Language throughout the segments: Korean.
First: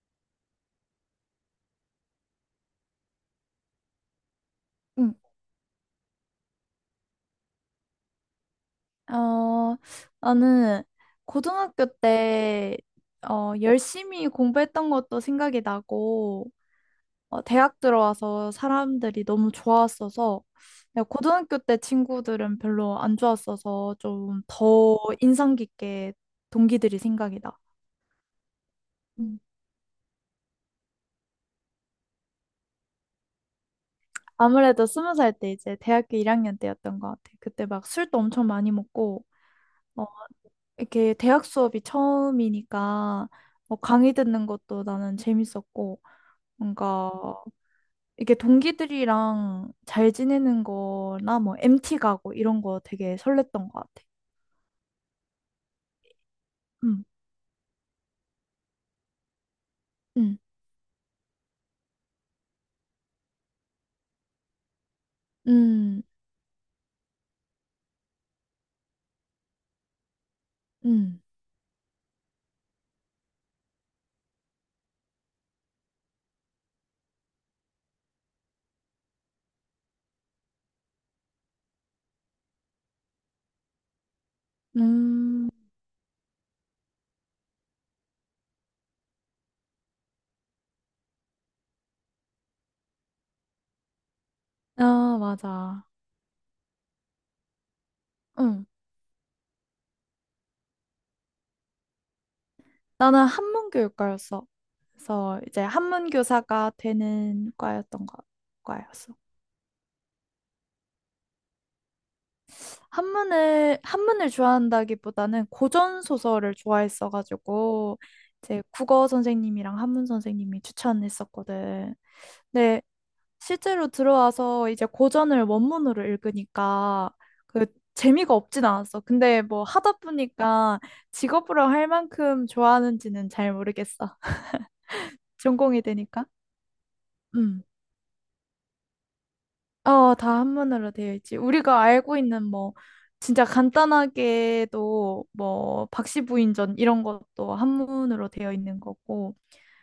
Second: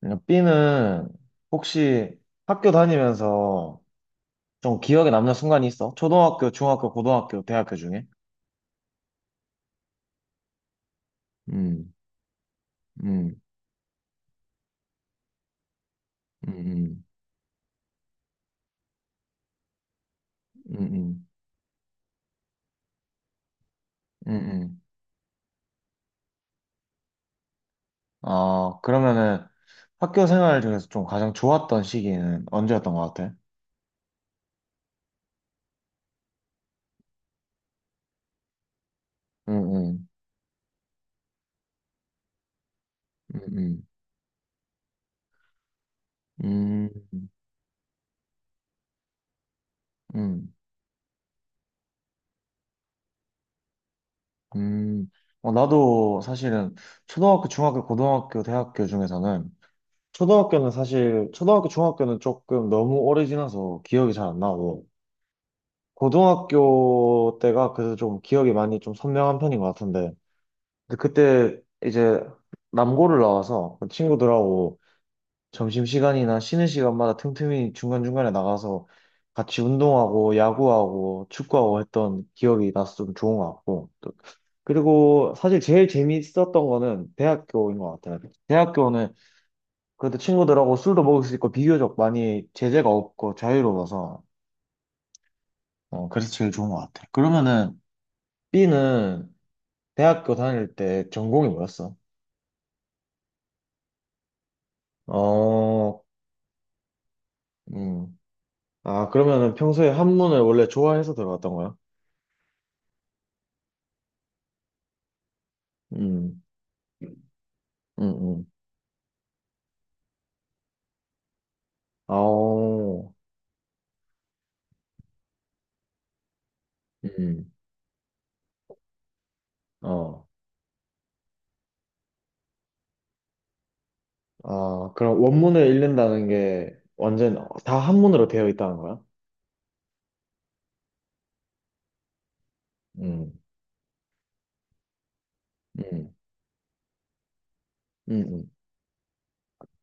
그러니까 B는 혹시 학교 다니면서 좀 기억에 응. 남는 순간이 있어? 초등학교, 중학교, 고등학교, 대학교 중에? 어, 나는 고등학교 음, 때, 음, 열심히 공부했던 것도 생각이 나고, 음, 음, 대학 들어와서 사람들이 너무 좋았어서, 내가 음, 고등학교 때 친구들은 별로 안 좋았어서 좀 음. 더 인상 깊게 동기들이 생각이 나. 아, 음. 그러면은 학교 생활 중에서 좀 가장 좋았던 시기는 언제였던 것 같아? 아무래도 스무 살 때 이제 대학교 1학년 때였던 것 같아. 그때 막 술도 엄청 많이 먹고, 음, 어, 음, 이렇게 대학 수업이 처음이니까 뭐 음, 강의 듣는 것도 나는 재밌었고 음, 뭔가 음, 이게 동기들이랑 잘 음. 지내는 거나 뭐 MT 가고 이런 거 되게 설렜던 것 같아. 음. 어, 나도 사실은 응, 초등학교, 중학교, 고등학교, 대학교 중에서는 응, 초등학교는 사실 초등학교 중학교는 조금 너무 오래 지나서 기억이 잘 안 나고 응, 고등학교 때가 그래도 좀 기억이 많이 좀 선명한 편인 것 같은데 근데 응, 그때 이제 남고를 나와서 그 친구들하고 점심시간이나 쉬는 시간마다 틈틈이 중간중간에 나가서 같이 운동하고 야구하고 축구하고 했던 기억이 나서 좀 좋은 것 같고 또 그리고 음, 사실 제일 재밌었던 거는 대학교인 것 같아요. 대학교는 그래도 친구들하고 술도 먹을 수 있고 비교적 많이 제재가 없고 자유로워서 아, 맞아. 어, 그래서 제일 좋은 것 같아. 그러면은 응. B는 대학교 다닐 때 전공이 뭐였어? 나는 한문교육과였어. 그래서 이제 어, 한문교사가 되는 음. 아, 과였어. 그러면은 평소에 한문을 원래 좋아해서 들어갔던 거야? 한문을 좋아한다기보다는 고전 음, 소설을 좋아했어가지고 음, 음. 이제 국어 선생님이랑 한문 선생님이 추천했었거든. 아, 근데 오, 실제로 들어와서 이제 고전을 원문으로 읽으니까 음, 그 재미가 없진 않았어. 근데 뭐 하다 어. 보니까 직업으로 할 만큼 좋아하는지는 잘 모르겠어. 아, 그럼 원문을 전공이 되니까. 읽는다는 게 완전 음. 다 한문으로 되어 있다는 거야? 다 한문으로 되어 있지. 우리가 알고 있는 뭐 음, 진짜 간단하게도 뭐 음, 박씨부인전 이런 것도 한문으로 음, 되어 있는 거고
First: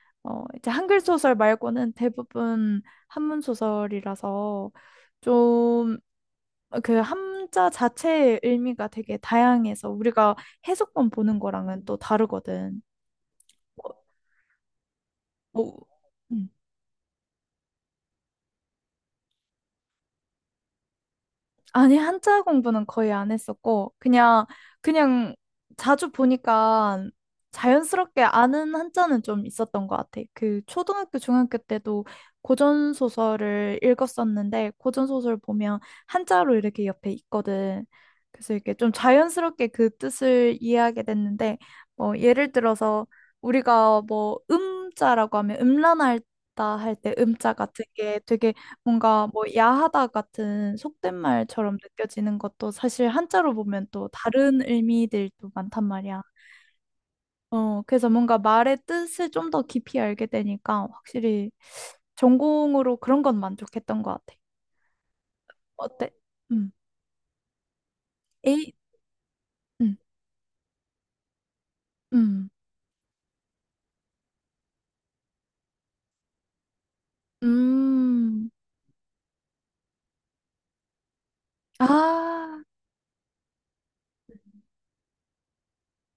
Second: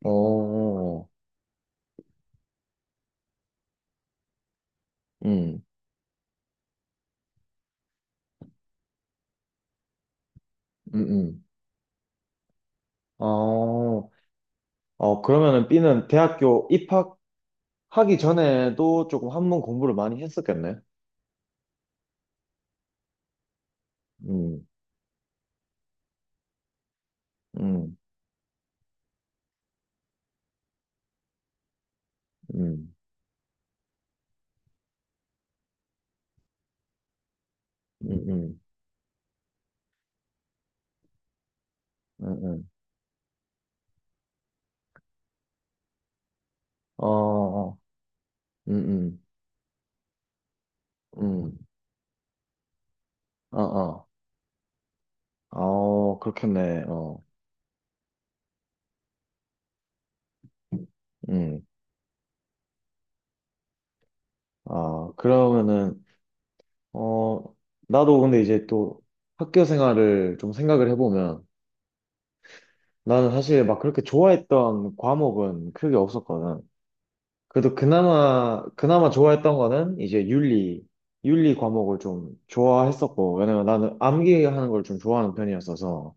이제 한글 오, 소설 말고는 대부분 한문 소설이라서 음, 좀 그 한자 자체의 의미가 되게 다양해서 우리가 음, 해석본 보는 음. 거랑은 또 다르거든. 어, 어, 어, 어, 그러면은 B는 음. 대학교 입학하기 전에도 조금 한문 공부를 많이 했었겠네. 아니, 한자 공부는 거의 안 했었고, 그냥, 음, 그냥 자주 보니까 음, 자연스럽게 아는 한자는 좀 있었던 것 같아. 그 초등학교, 중학교 때도 음, 고전소설을 읽었었는데, 고전소설 보면 한자로 이렇게 옆에 있거든. 음, 그래서 음, 이렇게 좀 자연스럽게 그 뜻을 이해하게 됐는데, 뭐, 음, 예를 음. 들어서 우리가 뭐, 음자라고 하면 음란하다 할 어, 때 음자 어, 같은 게 되게 음, 뭔가 뭐 야하다 같은 속된 음, 음, 말처럼 느껴지는 것도 사실 한자로 어, 보면 어, 또 다른 의미들도 많단 어, 말이야. 그렇겠네. 어, 그래서 뭔가 말의 뜻을 좀 더 깊이 알게 되니까 확실히 음, 전공으로 그런 건 만족했던 것 같아. 아, 그러면은, 어때? 음. 어, 나도 근데 이제 에이, 또 학교 음, 생활을 좀 생각을 해보면 음, 나는 사실 막 그렇게 좋아했던 과목은 크게 없었거든. 그래도 음. 그나마, 그나마 좋아했던 거는 이제 윤리, 윤리 과목을 좀 아, 좋아했었고, 왜냐면 나는 암기하는 걸 좀 좋아하는 편이었어서,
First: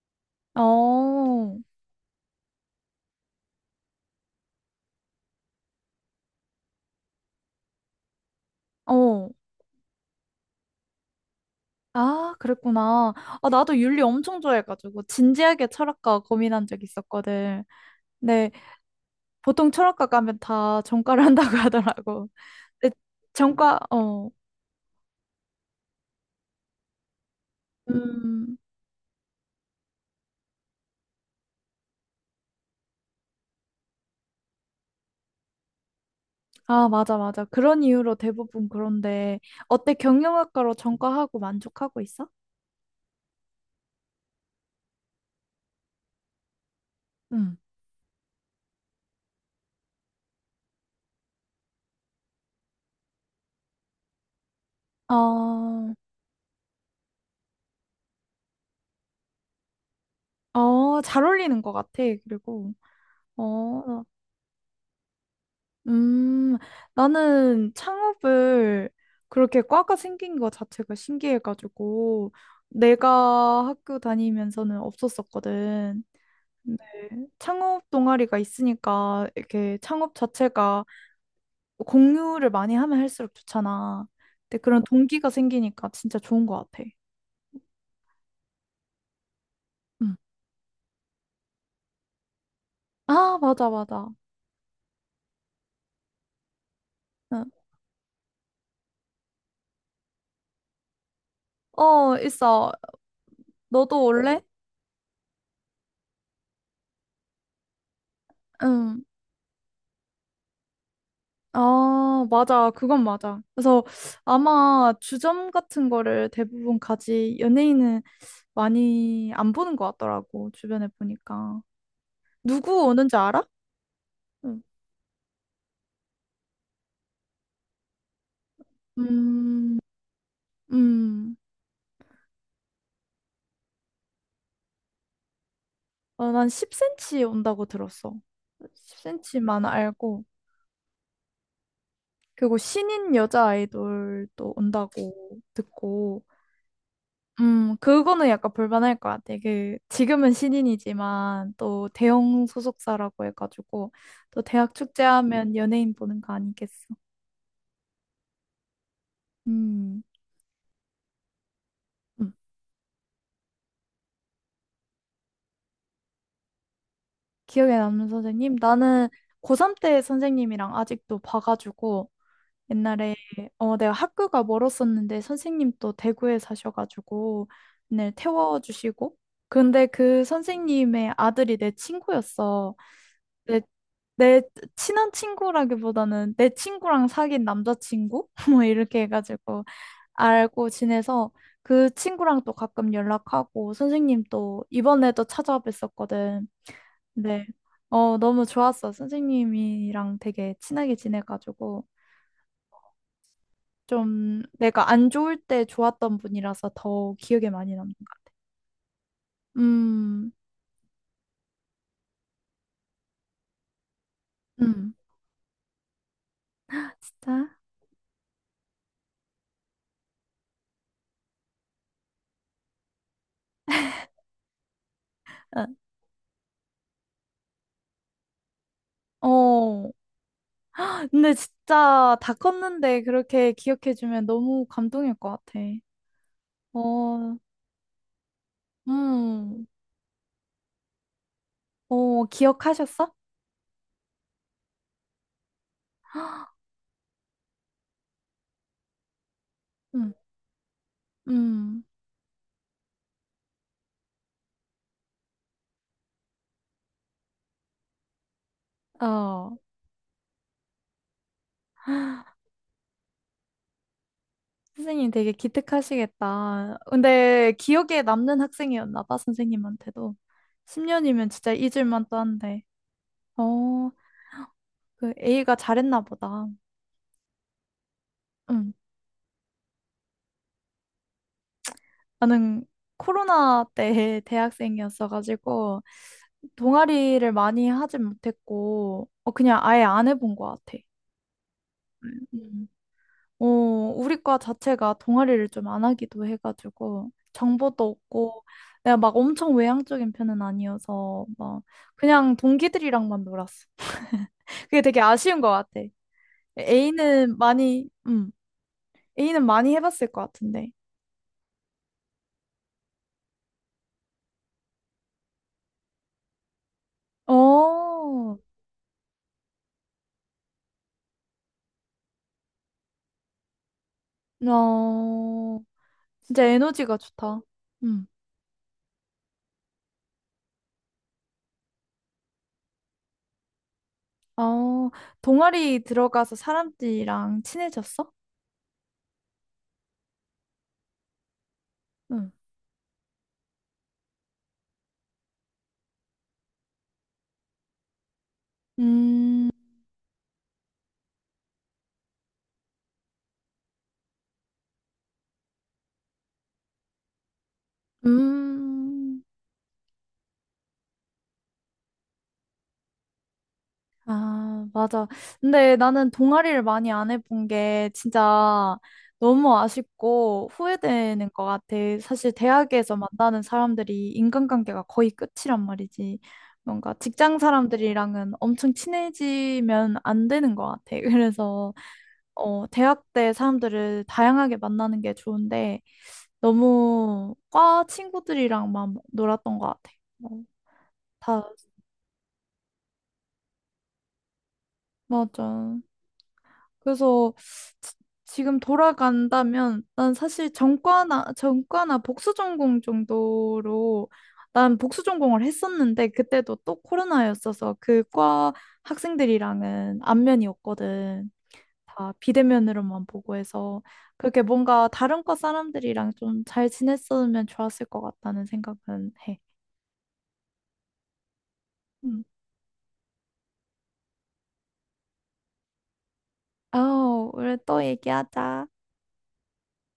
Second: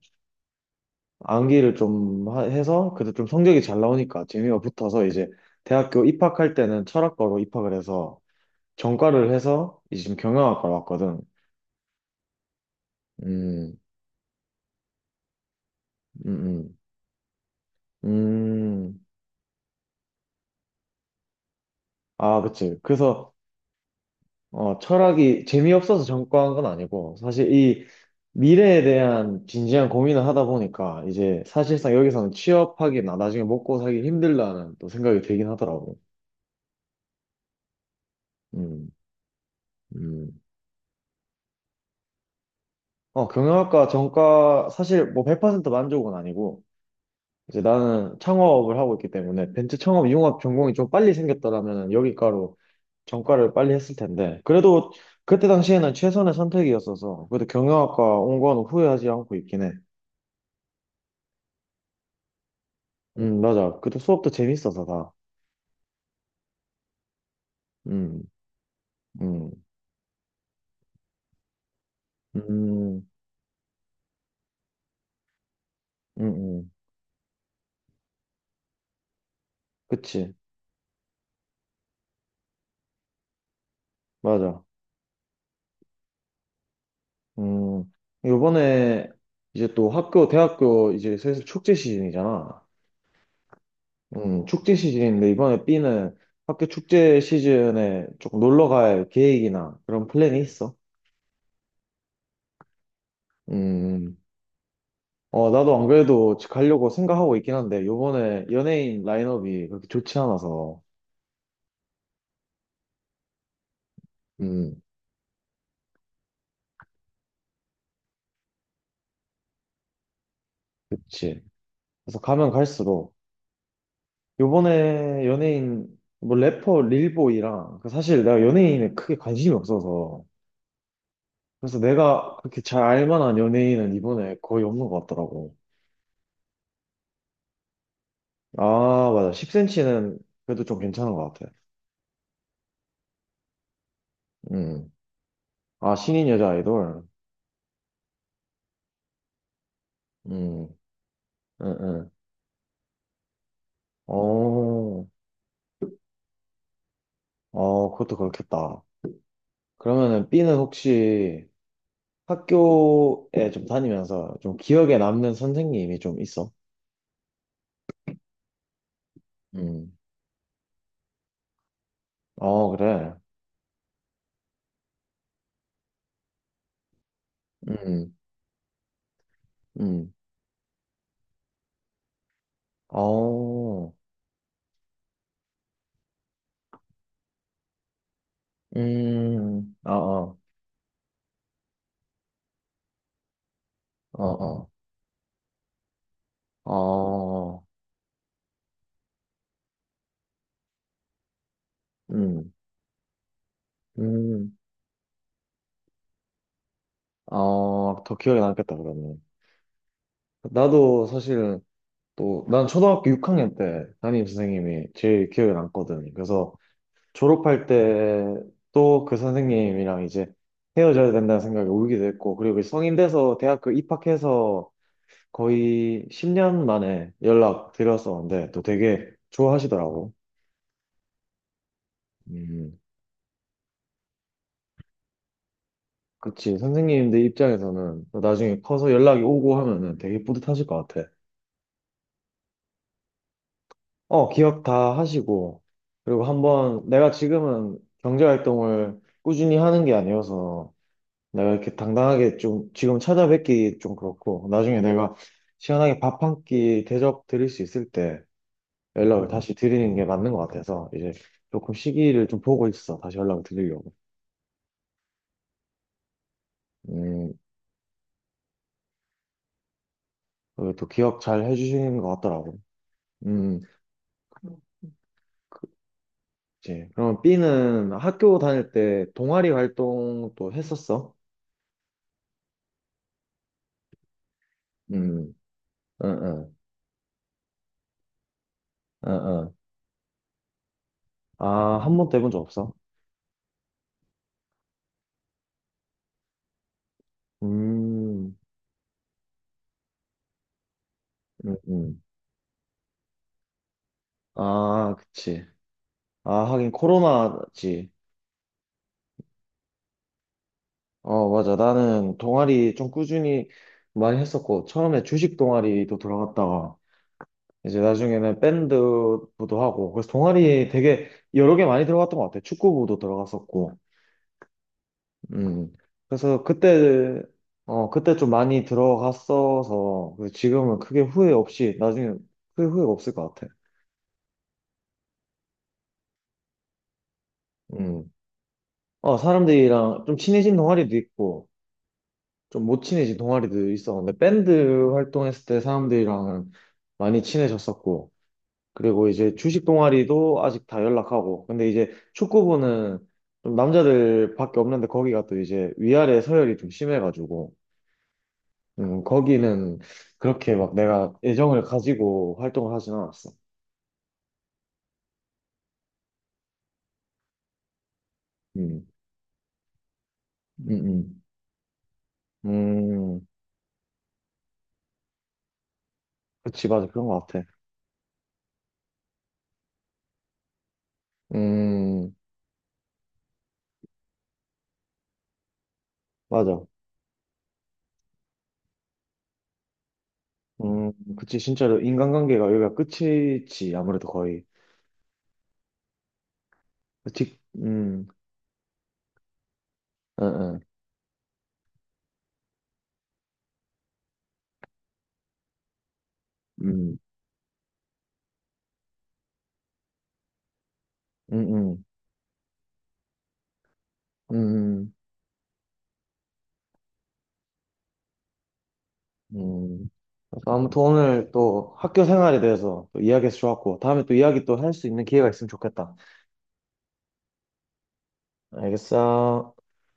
어, 암기를 좀 해서, 그래도 좀 성적이 잘 나오니까 재미가 붙어서 이제 대학교 입학할 때는 철학과로 입학을 해서, 어. 전과를 해서 이제 지금 경영학과로 왔거든. 아, 그랬구나. 아, 나도 음, 윤리 엄청 좋아해가지고 진지하게 철학과 음, 고민한 음, 적 있었거든. 네. 음. 보통 철학과 가면 다 전과를 한다고 하더라고. 아, 그치. 근데 그래서 전과, 어, 철학이 재미없어서 전과한 건 아니고, 사실 이 음, 미래에 대한 진지한 고민을 하다 보니까, 이제 사실상 여기서는 취업하기나 나중에 먹고 살기 힘들다는 또 생각이 들긴 하더라고. 아, 맞아, 맞아. 그런 이유로 대부분 음, 그런데, 어때, 음. 경영학과로 전과하고 만족하고 있어? 어, 경영학과 전과, 사실 뭐 100% 만족은 아니고, 응. 이제 나는 창업을 하고 있기 때문에, 벤츠 창업 융합 전공이 좀 빨리 생겼더라면 여기과로 전과를 빨리 했을 텐데, 그래도 그때 어, 당시에는 최선의 선택이었어서, 그래도 경영학과 온건 후회하지 않고 있긴 해. 잘 어울리는 것 같아, 그리고. 맞아. 그때 어, 수업도 재밌어서 다. 음, 나는 음, 창업을 음, 그렇게 과가 생긴 것 자체가 신기해가지고, 음, 내가 학교 다니면서는 없었었거든. 음, 음. 네. 창업 동아리가 있으니까 이렇게 창업 그치. 자체가 공유를 많이 하면 할수록 좋잖아. 근데 맞아. 그런 동기가 생기니까 진짜 좋은 것 같아. 음, 요번에 이제 또 응. 학교, 대학교 이제 슬슬 축제 시즌이잖아. 아, 맞아, 맞아. 축제 시즌인데 이번에 B는 학교 축제 응. 시즌에 조금 놀러 갈 계획이나 그런 플랜이 있어? 어, 있어. 너도 음, 올래? 어, 나도 안 그래도 가려고 생각하고 있긴 한데 요번에 응. 연예인 라인업이 그렇게 좋지 않아서. 아, 맞아. 그건 맞아. 그래서 음, 아마 주점 같은 거를 대부분 가지 연예인은 많이 안 보는 것 같더라고. 주변에 그치. 보니까. 그래서 가면 누구 갈수록 오는지 알아? 응. 요번에 연예인, 뭐 래퍼 릴보이랑, 그 사실 내가 연예인에 크게 관심이 음, 없어서, 음. 그래서 내가 그렇게 잘 알만한 연예인은 이번에 거의 없는 것 같더라고. 난 10cm 온다고 들었어. 아, 맞아. 10cm만 10cm는 알고. 그래도 좀 괜찮은 것 같아. 그리고 신인 여자 아이돌도 음. 온다고 아, 듣고. 신인 여자 아이돌? 그거는 약간 볼만할 것 같아. 그, 지금은 음, 신인이지만 응, 또 응. 대형 소속사라고 해가지고 또 대학 어, 축제하면 연예인 보는 거 아니겠어. 어, 그것도 그렇겠다. 음, 그러면은 B는 혹시 음. 학교에 좀 다니면서 좀 기억에 남는 선생님이 좀 있어? 기억에 남는 선생님? 나는 고3 음. 때 선생님이랑 아직도 봐가지고 어, 그래. 옛날에 내가 학교가 멀었었는데 선생님도 대구에 사셔가지고 맨날 음, 태워주시고 근데 음. 그 선생님의 아들이 내 친구였어. 내, 어, 내 친한 친구라기보다는 내 친구랑 사귄 남자친구? 뭐 이렇게 해가지고 어, 어, 알고 지내서 그 친구랑 또 가끔 연락하고 선생님 또 어, 이번에도 찾아뵀었거든. 어, 네. 어, 너무 좋았어. 선생님이랑 되게 친하게 지내가지고. 음, 좀 음, 내가 안 좋을 때 좋았던 분이라서 더 기억에 많이 남는 어, 것 더 같아. 기억에 남겠다, 그러면. 음, 나도 사실 또, 난 초등학교 6학년 때 담임 선생님이 음, 제일 기억에 남거든. 그래서 진짜? 졸업할 때 또 그 선생님이랑 이제 헤어져야 된다는 생각에 울기도 했고, 그리고 성인 돼서 대학교 입학해서 거의 10년 만에 연락 드렸었는데, 또 되게 어, 어. 좋아하시더라고. 근데 진짜 다 음. 컸는데 그렇게 기억해주면 너무 감동일 것 같아. 그치. 선생님들 어, 입장에서는 나중에 커서 연락이 오고 음, 하면은 되게 뿌듯하실 것 같아. 기억하셨어? 어, 기억 다 하시고. 그리고 한번 내가 지금은 경제활동을 꾸준히 하는 게 음, 아니어서 내가 이렇게 음, 당당하게 좀 지금 찾아뵙기 좀 그렇고 나중에 내가 시원하게 밥 한 끼 대접 드릴 수 있을 때 연락을 어. 다시 드리는 게 맞는 것 같아서 이제 조금 시기를 좀 보고 있어. 다시 연락을 드리려고. 선생님 되게 기특하시겠다. 음, 근데 기억에 남는 학생이었나 봐, 선생님한테도. 그리고 또 기억 10년이면 잘 진짜 잊을 해주시는 것 만도 같더라고. 한데. 음. 어, 그 A가 잘했나 보다. 그치. 그럼 B는 학교 다닐 응. 때 동아리 활동도 했었어? 나는 코로나 때 음, 대학생이었어가지고 응, 응, 동아리를 많이 하진 못했고 응, 응. 그냥 아예 안 해본 것 같아. 아, 한 번도 해본 적 음. 없어? 어, 우리 과 자체가 동아리를 좀 안 하기도 해가지고 정보도 음, 없고 내가 막 엄청 외향적인 편은 아니어서 응, 막 응. 그냥 동기들이랑만 놀았어. 그게 아, 되게 아쉬운 그치. 것 같아. 아, 하긴 A는 많이, 코로나지. 음, A는 많이 해봤을 것 같은데. 어, 맞아. 나는 동아리 좀 꾸준히 많이 했었고, 처음에 주식 동아리도 들어갔다가, 어, 이제 어, 나중에는 밴드부도 하고, 그래서 동아리 되게 여러 개 많이 들어갔던 것 같아. 축구부도 들어갔었고. 음. 그래서 진짜 에너지가 그때, 좋다. 어, 음. 그때 좀 많이 들어갔어서, 그 지금은 크게 후회 없이, 나중에 크게 후회 없을 것 같아. 어, 동아리 들어가서 사람들이랑 음. 친해졌어? 어, 사람들이랑 좀 친해진 동아리도 있고, 응. 좀 못 친해진 동아리도 있어. 근데 밴드 활동했을 때 사람들이랑 은 많이 친해졌었고, 그리고 이제 음, 주식 동아리도 아직 다 연락하고, 근데 이제 축구부는 좀 남자들밖에 없는데 거기가 또 이제 위아래 서열이 좀 심해가지고, 음, 거기는 그렇게 막 내가 애정을 가지고 활동을 하진 않았어. 아, 맞아. 근데 나는 동아리를 많이 안 해본 게 진짜 음, 너무 아쉽고 음, 후회되는 것 같아. 사실 대학에서 음. 음, 만나는 사람들이 인간관계가 거의 끝이란 말이지. 그치, 맞아. 뭔가 그런 것 직장 같아. 사람들이랑은 엄청 친해지면 안 되는 것 같아. 그래서, 음, 어, 대학 때 사람들을 다양하게 만나는 게 좋은데, 맞아. 너무 과 친구들이랑만 놀았던 것 같아. 뭐, 그치, 다, 진짜로 인간관계가 여기가 끝이지, 아무래도 거의. 맞아. 그래서 그치, 지- 지금 돌아간다면 난 응, 사실 응, 전과나 복수 전공 정도로 난 복수 전공을 했었는데 그때도 또 음, 코로나였어서 그과 학생들이랑은 안면이었거든. 음, 다 비대면으로만 보고 해서 음, 그게 뭔가 음. 다른 과 사람들이랑 좀 잘 지냈으면 좋았을 것 같다는 생각은 해. 음. 그래서 아무튼 오늘 또 학교 음. 생활에 대해서 또 이야기해서 좋았고, 다음에 또 이야기 또 할 수 있는 기회가 있으면 좋겠다. 우리 또 얘기하자. 알겠어.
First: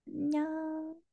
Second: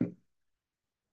안녕.